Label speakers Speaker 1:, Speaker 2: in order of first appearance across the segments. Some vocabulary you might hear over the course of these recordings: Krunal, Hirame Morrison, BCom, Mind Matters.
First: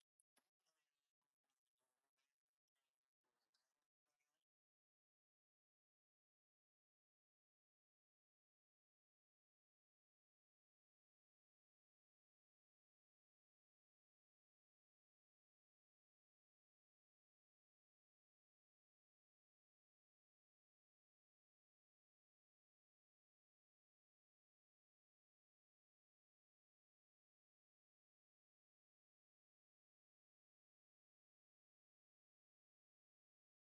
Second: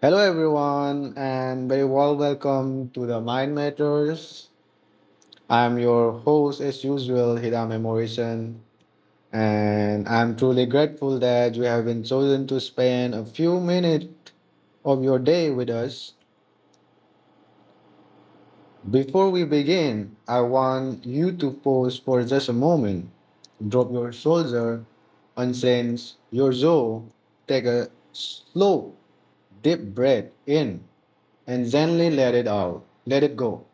Speaker 1: Hello, everyone, and very warm welcome to the Mind Matters. I'm your host, as usual, Hirame Morrison, and I'm truly grateful that you have been chosen to spend a few minutes of your day with us. Before we begin, I want you to pause for just a moment, drop your shoulder, unsense your jaw, take a slow, deep breath in, and gently let it out. Let it go.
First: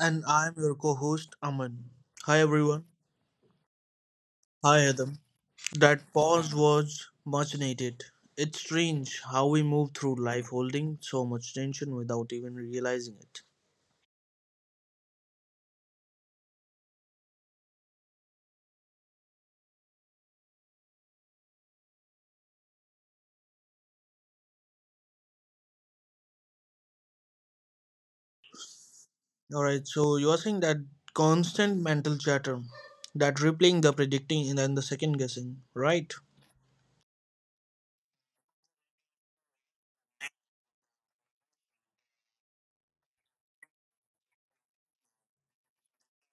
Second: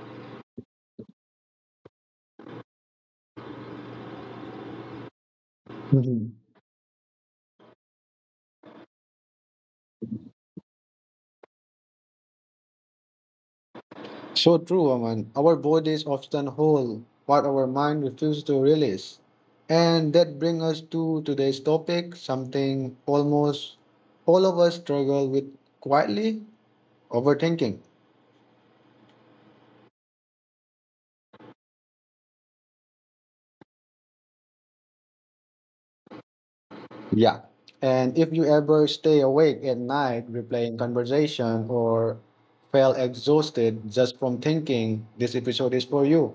Speaker 2: And I'm your co host, Aman. Hi, everyone. Hi, Adam. That
Speaker 1: Mhm.
Speaker 2: pause was much needed. It's strange how we move through life holding so much tension without even realizing it.
Speaker 1: So true, Aman. Our bodies often hold what our mind refuses to release. And that brings us to today's topic, something almost all of us struggle with quietly overthinking.
Speaker 2: Alright, so you're saying that constant mental chatter, that replaying, the predicting, and then the second guessing, right?
Speaker 1: Yeah. And if you ever stay awake at night replaying conversation or feel exhausted just from thinking, this episode is for you.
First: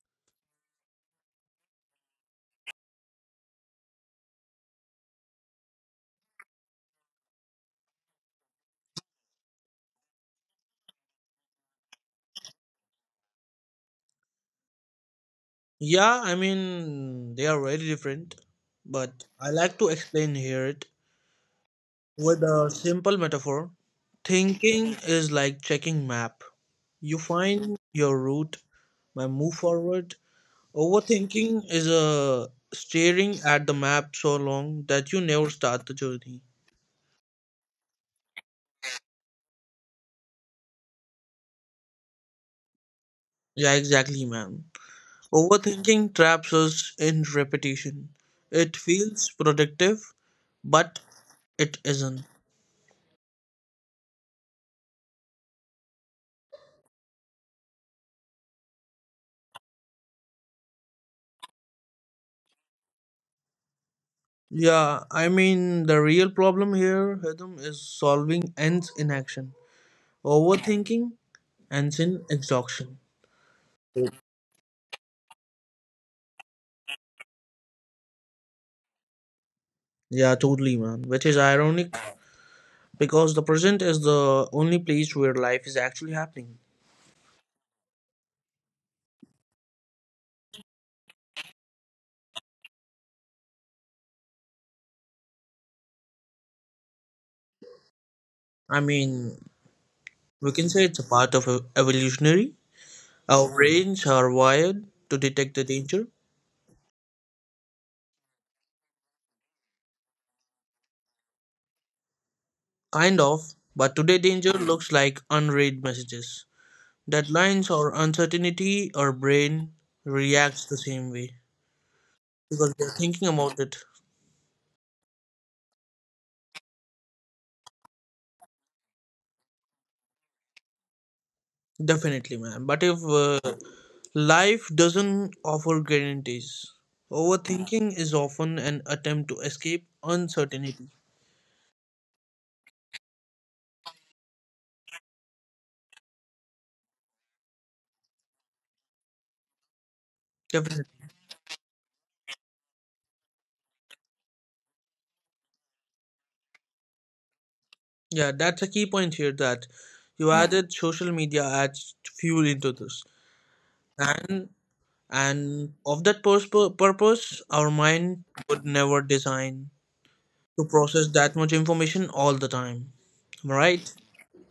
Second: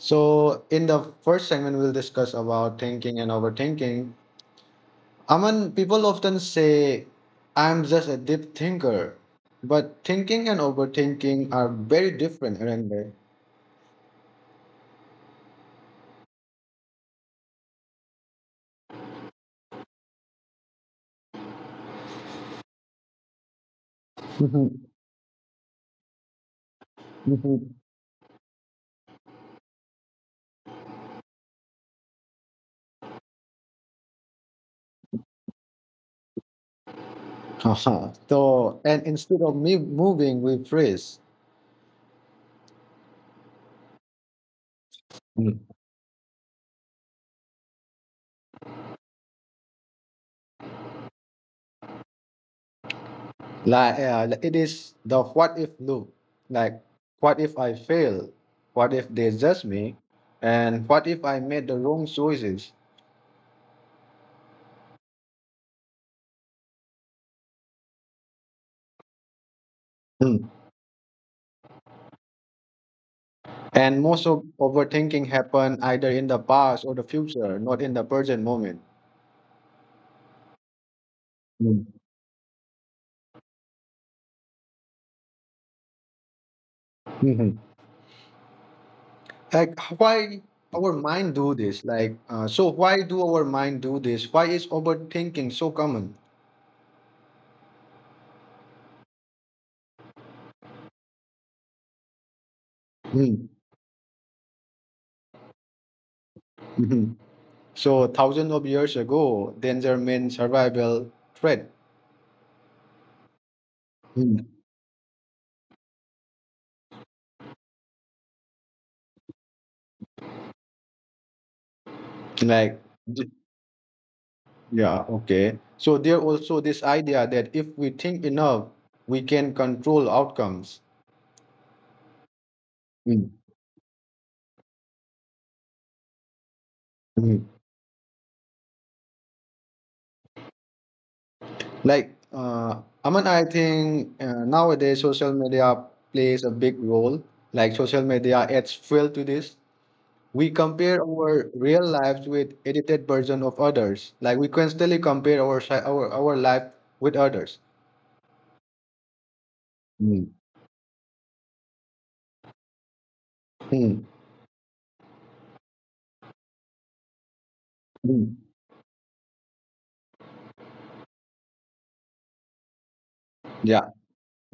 Speaker 1: So in the first segment, we'll discuss about thinking and overthinking. Aman, people often say, I'm just a deep thinker. But thinking and overthinking are very different, aren't they?
Speaker 2: Yeah, I mean, they are very different, but I like to explain here it with a simple metaphor.
Speaker 1: Mhm,
Speaker 2: Thinking is like checking map. You
Speaker 1: mhm.
Speaker 2: find your route and move forward. Overthinking is staring at the map so long that you never start the journey.
Speaker 1: Haha. So, and instead of me moving, we freeze.
Speaker 2: Yeah, exactly, man.
Speaker 1: Mm.
Speaker 2: Overthinking traps us in repetition. It feels productive, but it isn't.
Speaker 1: Like, it is the what if loop. Like, what if I fail? What if they judge me? And what if I made the wrong choices?
Speaker 2: Yeah, I mean, the real problem here, Hedam, is solving ends in action.
Speaker 1: Mm.
Speaker 2: Overthinking and in exhaustion.
Speaker 1: And most of overthinking happen either in the past or the future, not in the present moment.
Speaker 2: Yeah, totally, man. Which is ironic
Speaker 1: Mm.
Speaker 2: because the present is the only place where life is actually happening.
Speaker 1: Mhm. like why our mind do this like so why do our mind do this? Why is overthinking so common?
Speaker 2: I mean, we can say it's a part of evolutionary.
Speaker 1: Hmm.
Speaker 2: Our brains are wired to detect the danger,
Speaker 1: Mhm. So thousands of years ago, danger meant survival threat.
Speaker 2: kind of, but today
Speaker 1: Hmm.
Speaker 2: danger looks like unread messages. Deadlines or uncertainty, our brain reacts the same way because
Speaker 1: like
Speaker 2: we're
Speaker 1: d-
Speaker 2: thinking about it.
Speaker 1: yeah, okay, so there also this idea that if we think enough, we can control outcomes.
Speaker 2: Definitely, man. But if
Speaker 1: Hmm.
Speaker 2: Life doesn't offer guarantees.
Speaker 1: Mhm.
Speaker 2: Overthinking is often an attempt to escape uncertainty.
Speaker 1: Aman, I think nowadays social media plays a big role. Like social media adds fuel to this. We
Speaker 2: Definitely.
Speaker 1: compare our real lives with edited version of others, like we constantly compare our life with others.
Speaker 2: Yeah, that's a key point here that you
Speaker 1: Mm,
Speaker 2: Added social media adds fuel into this.
Speaker 1: mm,
Speaker 2: And and of that purpose, our mind
Speaker 1: mm.
Speaker 2: would never design to process that much information all the time. Am I
Speaker 1: Yeah,
Speaker 2: right?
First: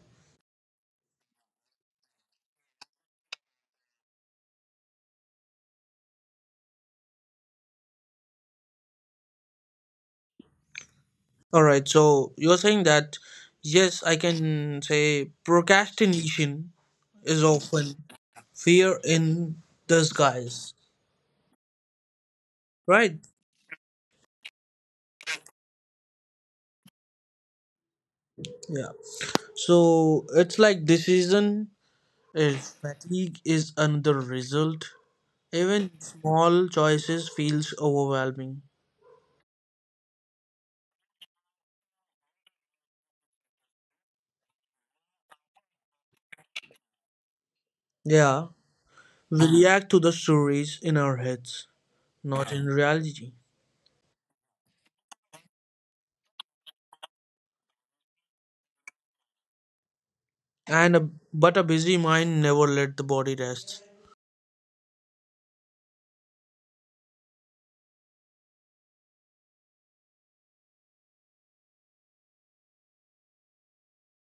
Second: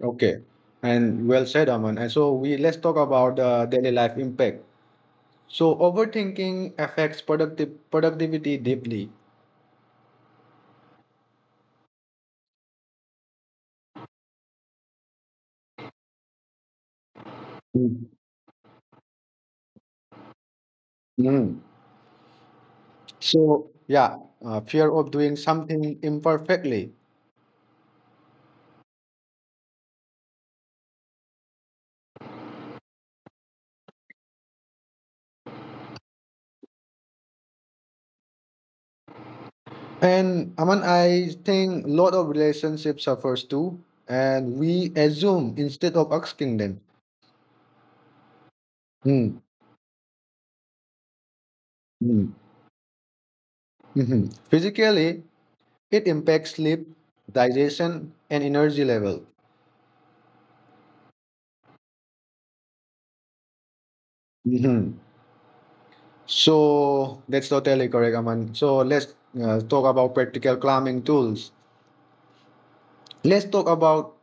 Speaker 1: okay, and well said, Aman. And so we let's talk about the daily life impact. So overthinking affects productive productivity deeply.
Speaker 2: Alright, so you're saying that yes, I can say procrastination is often
Speaker 1: Mm,
Speaker 2: fear in disguise,
Speaker 1: mm.
Speaker 2: right?
Speaker 1: So yeah, fear of doing something imperfectly.
Speaker 2: Yeah, so it's like decision is fatigue is another result. Even small choices feels overwhelming.
Speaker 1: And Aman, I think a lot of relationship suffers too, and we assume instead of asking them.
Speaker 2: Yeah,
Speaker 1: Hmm,
Speaker 2: we react to the stories in our heads,
Speaker 1: hmm,
Speaker 2: not in reality.
Speaker 1: mhm. Physically, it impacts sleep, digestion, and energy level.
Speaker 2: And but a busy mind never let the body rest.
Speaker 1: Mhm. So that's totally correct, Aman. So let's talk about practical calming tools. Let's talk about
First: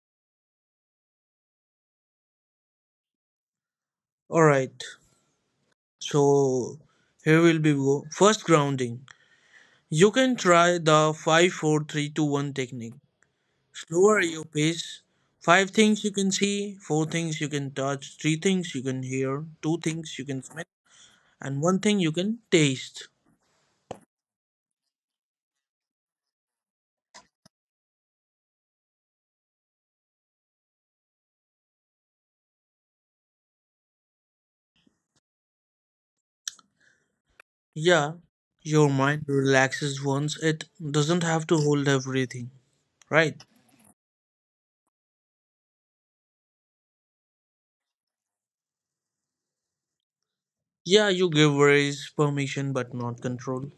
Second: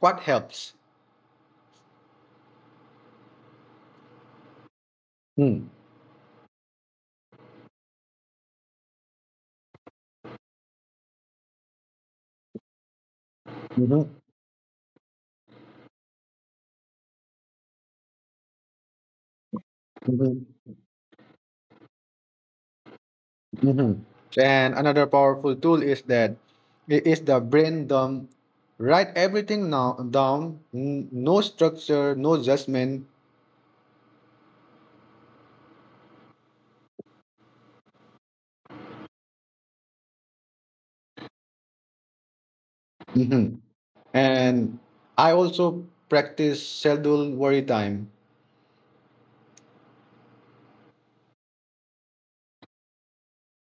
Speaker 1: what helps.
Speaker 2: All right,
Speaker 1: Hmm,
Speaker 2: so here will be go first grounding. You can try the 5-4-3-2-1 technique.
Speaker 1: mhm,
Speaker 2: Slower your pace. Five things you can see, four things you can touch, three things you can hear, two things you can smell,
Speaker 1: mhm.
Speaker 2: and one thing you can taste.
Speaker 1: Mhm. And another powerful tool is that it is the brain dump. Write everything now down. No structure, no judgment.
Speaker 2: Yeah, your mind relaxes once it doesn't have to hold everything, right?
Speaker 1: Mhm. And I also practice schedule worry time.
Speaker 2: Yeah, you give worries permission but not control.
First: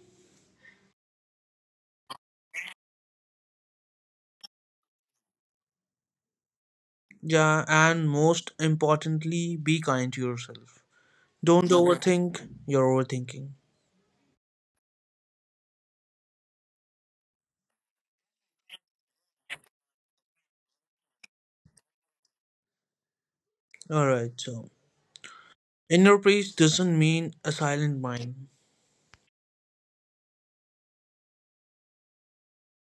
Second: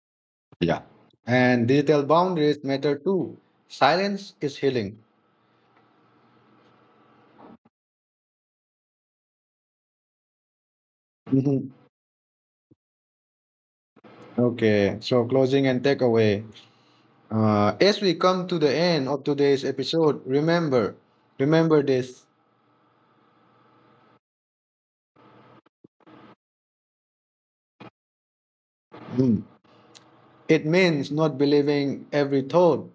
Speaker 1: Yeah. And digital boundaries matter too. Silence is healing.
Speaker 2: Yeah, and most importantly, be kind to yourself. Don't
Speaker 1: Mhm.
Speaker 2: overthink. You're overthinking.
Speaker 1: Okay, so closing and takeaway. As we come to the end of today's episode, remember this.
Speaker 2: Alright, so inner peace doesn't mean a silent mind.
Speaker 1: It means not believing every thought.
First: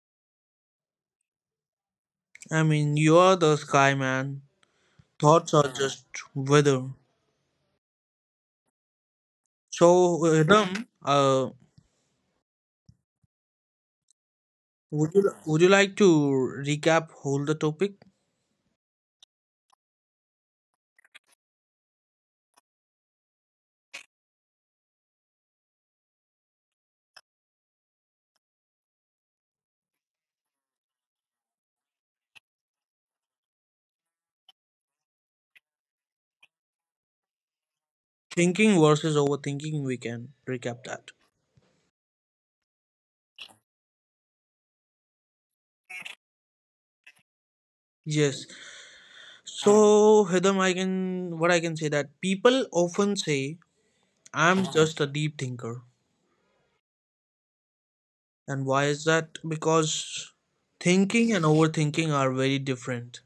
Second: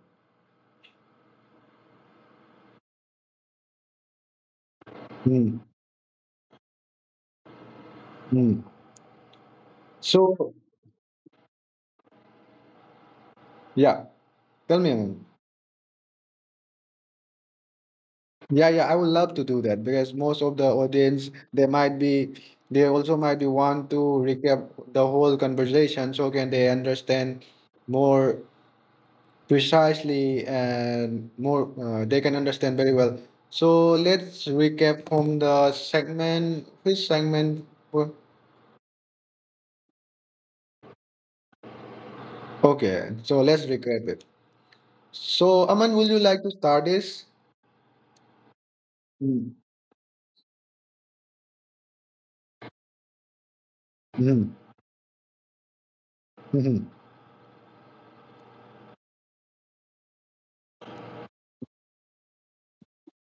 Speaker 2: I mean, you are the sky, man. Thoughts
Speaker 1: Mm,
Speaker 2: are just weather.
Speaker 1: mm.
Speaker 2: So,
Speaker 1: So,
Speaker 2: Ridham,
Speaker 1: yeah, tell me,
Speaker 2: would
Speaker 1: Anand.
Speaker 2: you would you like to recap whole the topic?
Speaker 1: Yeah, yeah, I would love to do that because most of the audience, they also might be want to recap the whole conversation so can they understand more precisely and more, they can understand very well. So let's recap from the segment. Which segment? wa-
Speaker 2: Thinking versus overthinking. We can recap that.
Speaker 1: Okay, so let's recap it. So, Aman, would you like to start this?
Speaker 2: Yes.
Speaker 1: Mm-hmm.
Speaker 2: So, Hidam, I can what I can say that people often say I'm just a deep thinker,
Speaker 1: Hmm.
Speaker 2: and why is that? Because thinking and overthinking are very different.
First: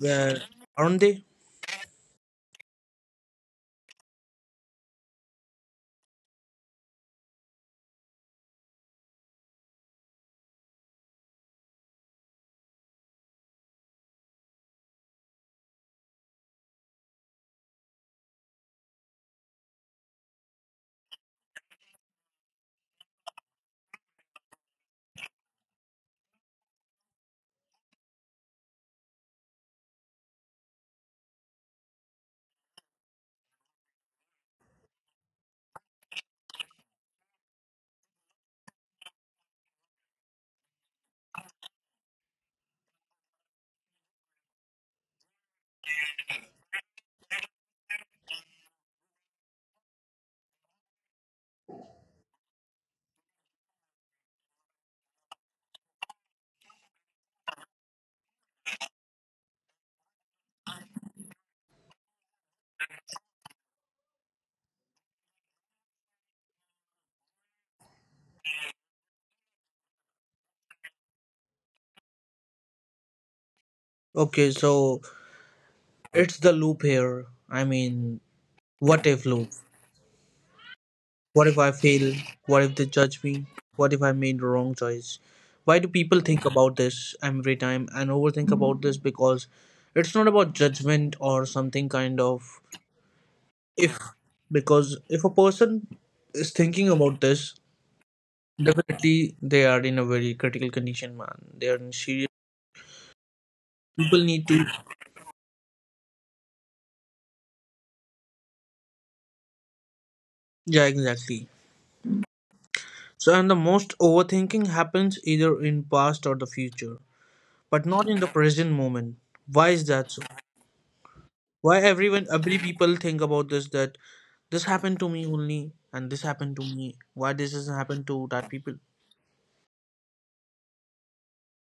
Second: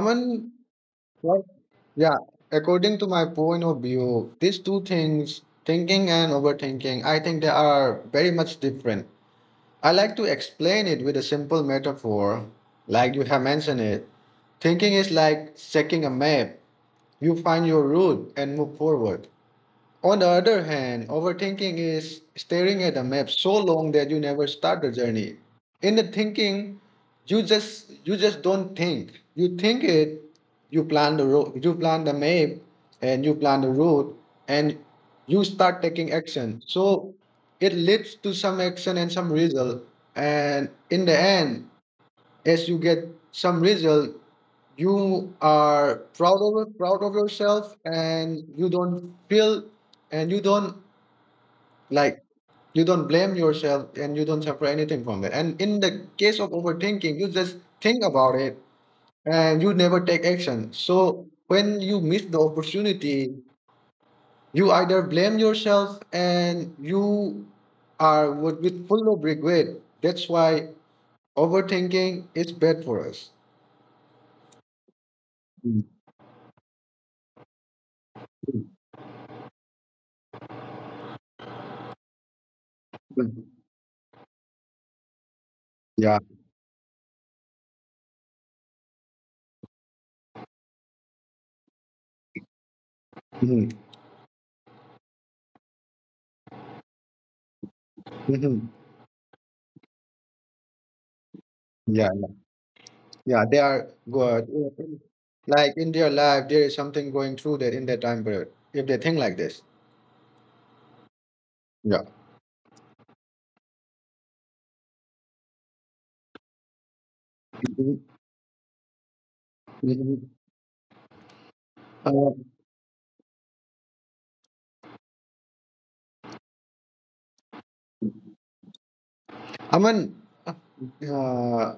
Speaker 2: Where aren't they?
Speaker 1: what- yeah, according to my point of view, these two things, thinking and overthinking, I think they are very much different. I like to explain it with a simple metaphor, like you have mentioned it. Thinking is like checking a map. You find your route and move forward. On the other hand, overthinking is staring at a map so long that you never start the journey. In the thinking, you just don't think. You think it, you plan the road, you plan the map, and you plan the route, and you start taking action. So it leads to some action and some result. And in the end, as you get some result, you are proud of yourself, and you don't feel, and you don't, like, you don't blame yourself, and you don't suffer anything from it. And in the case of overthinking, you just think about it and you never take action. So when you miss the opportunity, you either blame yourself and you are with full of regret. That's why overthinking is bad for us.
Speaker 2: Okay, so
Speaker 1: Mm.
Speaker 2: it's the loop here. I mean, what if, look? What if I fail? What if they judge me?
Speaker 1: Mhm.
Speaker 2: What if I made the wrong choice? Why do
Speaker 1: Yeah.
Speaker 2: people think about this every time and overthink about this? Because it's not about judgment or something kind of
Speaker 1: Hmm,
Speaker 2: if. Because if a person is thinking about this,
Speaker 1: hmm.
Speaker 2: definitely they are in a very critical condition, man. They are in
Speaker 1: Yeah.
Speaker 2: serious.
Speaker 1: Yeah. They are
Speaker 2: People
Speaker 1: good.
Speaker 2: need to.
Speaker 1: Like in their life, there is something going through that in that time period. If they think like this.
Speaker 2: Yeah, exactly.
Speaker 1: Yeah.
Speaker 2: So, and the most overthinking happens either in past or the future, but
Speaker 1: Mhm.
Speaker 2: not in the present moment. Why is that so?
Speaker 1: Mhm.
Speaker 2: Why
Speaker 1: Uh,
Speaker 2: everyone, every people think about this that this happened to me only and this happened to me. Why this doesn't happen to that people?
Speaker 1: I mean, uh,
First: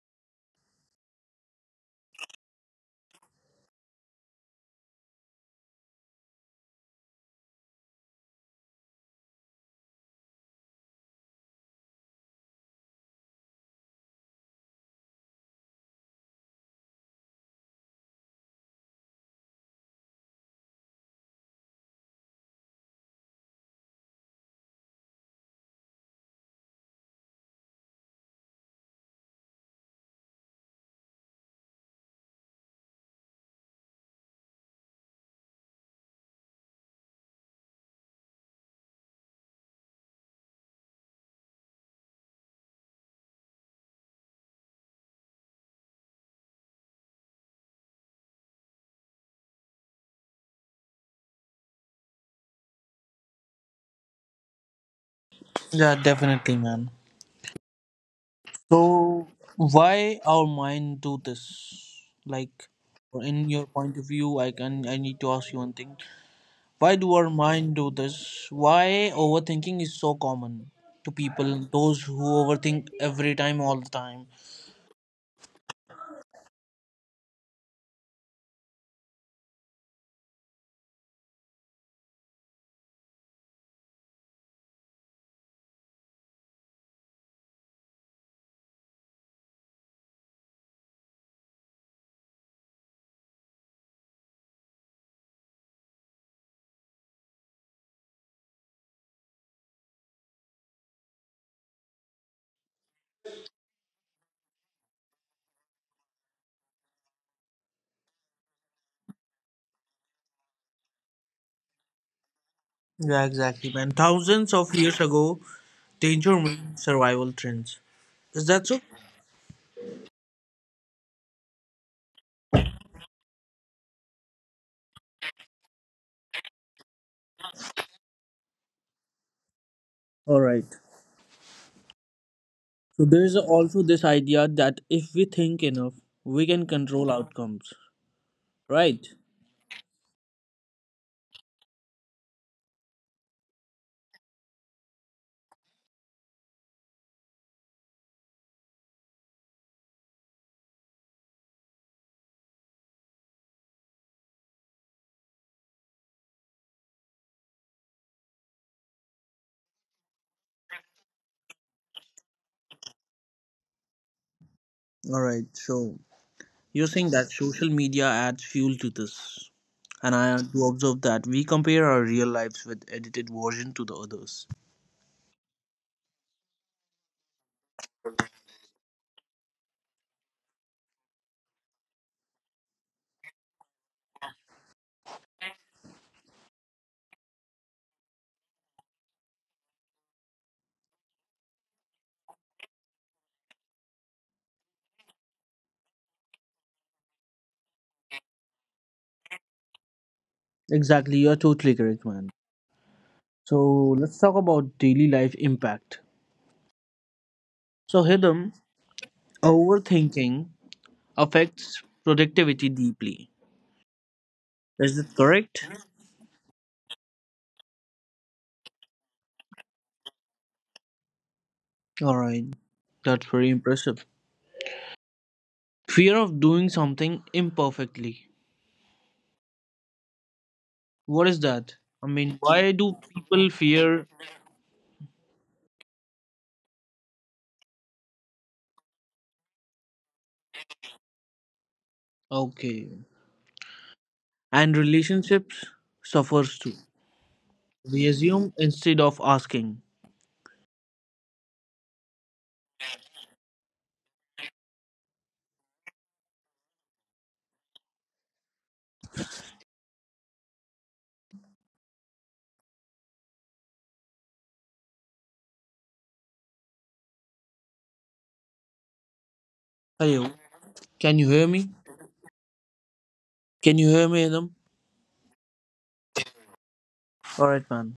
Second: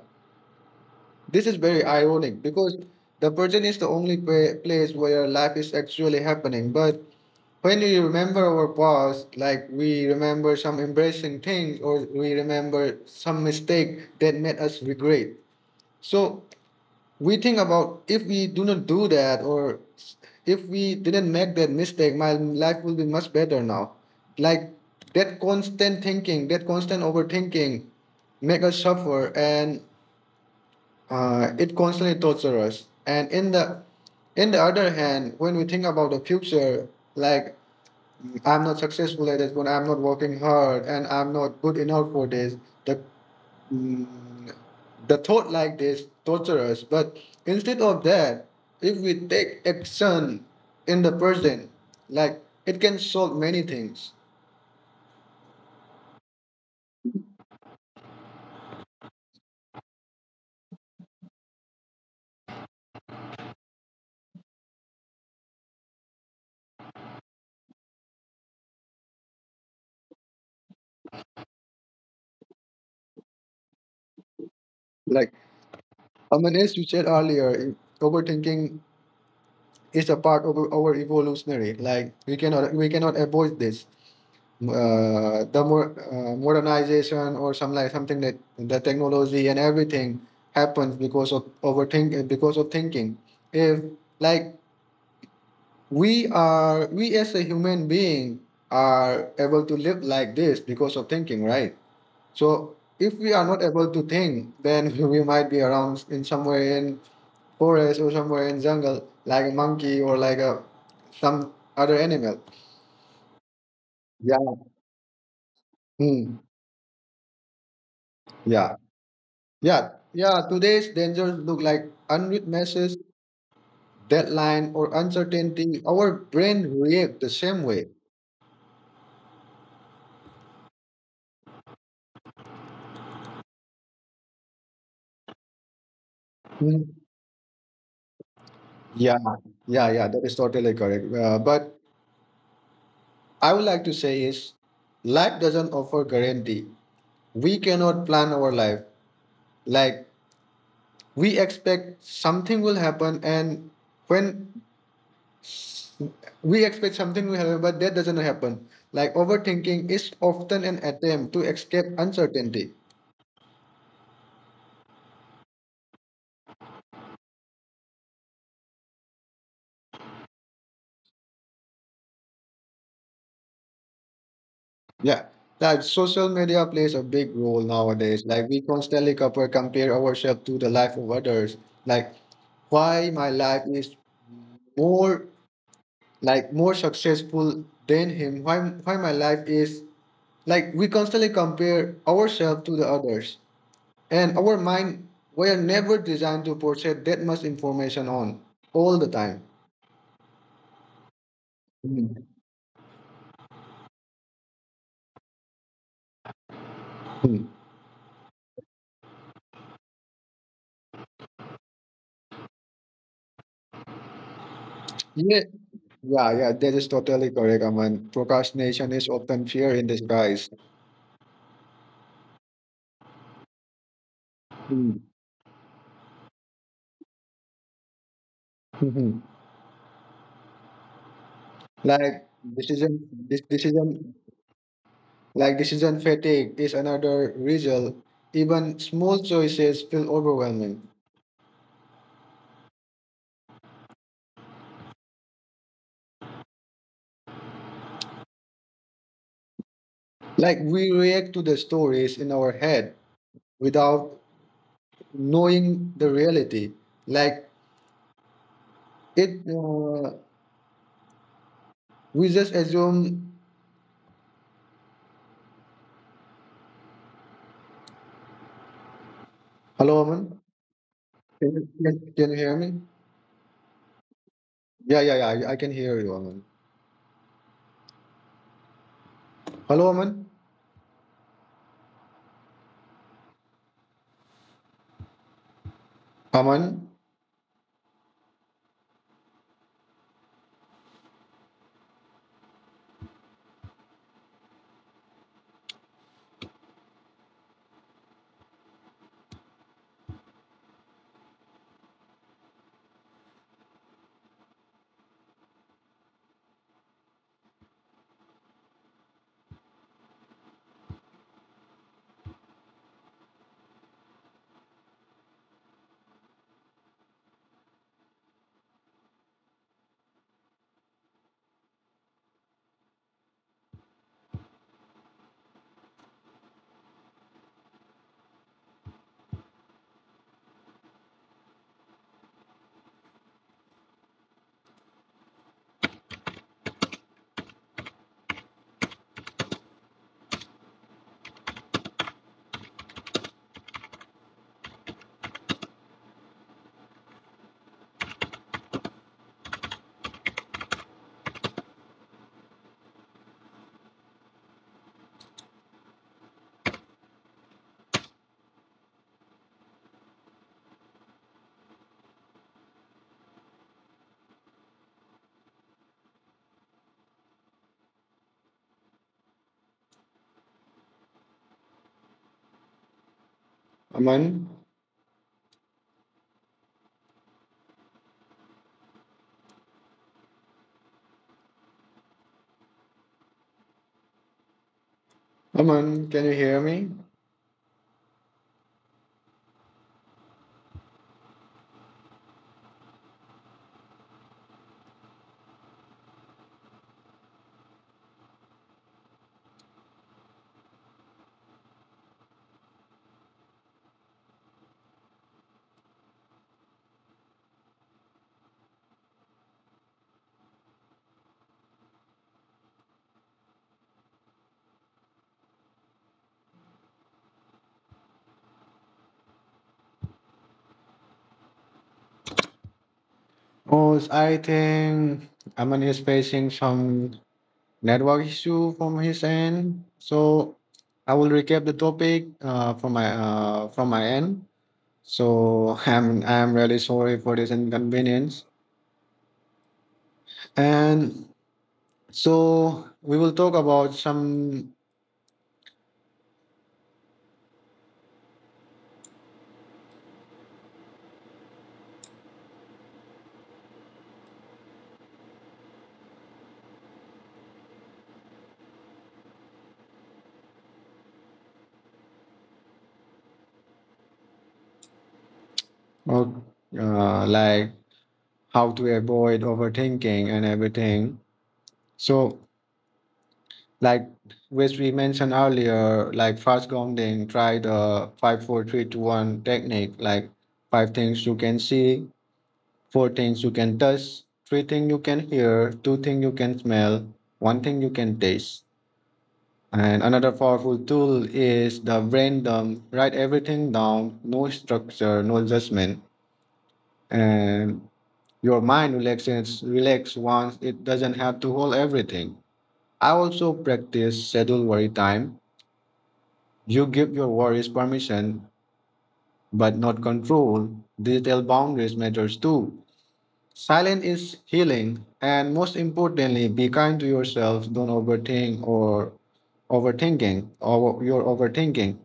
Speaker 1: this is very ironic because the prison is the only place where life is actually happening. But when we remember our past, like we remember some embarrassing things or we remember some mistake that made us regret. So we think about, if we do not do that, or if we didn't make that mistake, my life will be much better now. Like that constant thinking, that constant overthinking make us suffer. And it constantly tortures us. And in the other hand, when we think about the future, like I'm not successful at this, when I'm not working hard and I'm not good enough for this, the Mm, the thought like this torture us, but instead of that, if we take action in the present, like it can solve many things.
Speaker 2: Yeah, definitely, man. So why our mind do this? Like, in your point of view, I need to ask you one thing. Why do our mind do this? Why overthinking is so common to people? Those who overthink every time, all the time.
Speaker 1: Like, I mean, as you said earlier, overthinking is a part of our evolutionary. Like we cannot avoid this. The more modernization or some, like, something that the technology and everything happens because of overthink, because of thinking. If, like, we as a human being are able to live like this because of thinking, right? So if we are not able to think, then we might be around in somewhere in forest or somewhere in jungle, like a monkey or like a some other animal.
Speaker 2: Yeah, exactly, man.
Speaker 1: Yeah.
Speaker 2: Thousands of years ago,
Speaker 1: Hmm.
Speaker 2: danger means survival trends. Is that
Speaker 1: Yeah,
Speaker 2: so?
Speaker 1: yeah, yeah, today's dangers look like unread messages, deadline or uncertainty. Our brain react the same way.
Speaker 2: All right. So there is also this idea that if we think enough, we can
Speaker 1: Hmm.
Speaker 2: control outcomes, right?
Speaker 1: Yeah, yeah, yeah, that is totally correct, but I would like to say is life doesn't offer guarantee. We cannot plan our life. Like we expect something will happen, and when we expect something will happen but that doesn't happen. Like overthinking is often an attempt to escape uncertainty.
Speaker 2: All right. So you're saying that social media adds fuel to this, and I do observe that we compare our real lives with edited version to the others.
Speaker 1: Yeah. Like social media plays a big role nowadays. Like we constantly compare ourselves to the life of others. Like why my life is more, like more successful than him, why my life is, like we constantly compare ourselves to the others, and our mind were never designed to process that much information on all the time.
Speaker 2: Exactly. You're totally correct,
Speaker 1: Mhm.
Speaker 2: man. So let's talk about daily life impact.
Speaker 1: Mhm.
Speaker 2: So Hidam, overthinking affects productivity deeply. Is it
Speaker 1: Yeah,
Speaker 2: correct?
Speaker 1: yeah, yeah, that is totally correct, Aman. Procrastination is often fear in disguise.
Speaker 2: All right. That's very impressive.
Speaker 1: Mhm.
Speaker 2: Fear of doing something imperfectly.
Speaker 1: Mhm.
Speaker 2: What is that? I
Speaker 1: Like
Speaker 2: mean, why do
Speaker 1: decision, this
Speaker 2: people fear?
Speaker 1: decision, like decision fatigue is another result. Even small choices feel overwhelming.
Speaker 2: Okay. And relationships suffers too. We assume instead of asking.
Speaker 1: Like we react to the stories in our head without knowing the reality. Like it, we just assume. Hello,
Speaker 2: Hello.
Speaker 1: Aman.
Speaker 2: Can you hear
Speaker 1: Can
Speaker 2: me?
Speaker 1: you, can, can you hear me?
Speaker 2: Can you hear me, Adam?
Speaker 1: Yeah, yeah, yeah. I can hear you, Aman.
Speaker 2: All right, man.
Speaker 1: Hello, Aman. Aman. Aman. Aman. Can you hear me? Oh, I think Aman is facing some network issue from his end. So I will recap the topic from my end. So I'm really sorry for this inconvenience. And so we will talk about some uh, like how to avoid overthinking and everything. So like which we mentioned earlier, like fast grounding, try the 5-4-3-2-1 technique, like five things you can see, four things you can touch, three things you can hear, two things you can smell, one thing you can taste. And another powerful tool is the brain dump. Write everything down, no structure, no judgment. And your mind relaxes relax once it doesn't have to hold everything. I also practice schedule worry time. You give your worries permission, but not control. Digital boundaries matters too. Silence is healing, and most importantly, be kind to yourself. Don't overthink or overthinking or your overthinking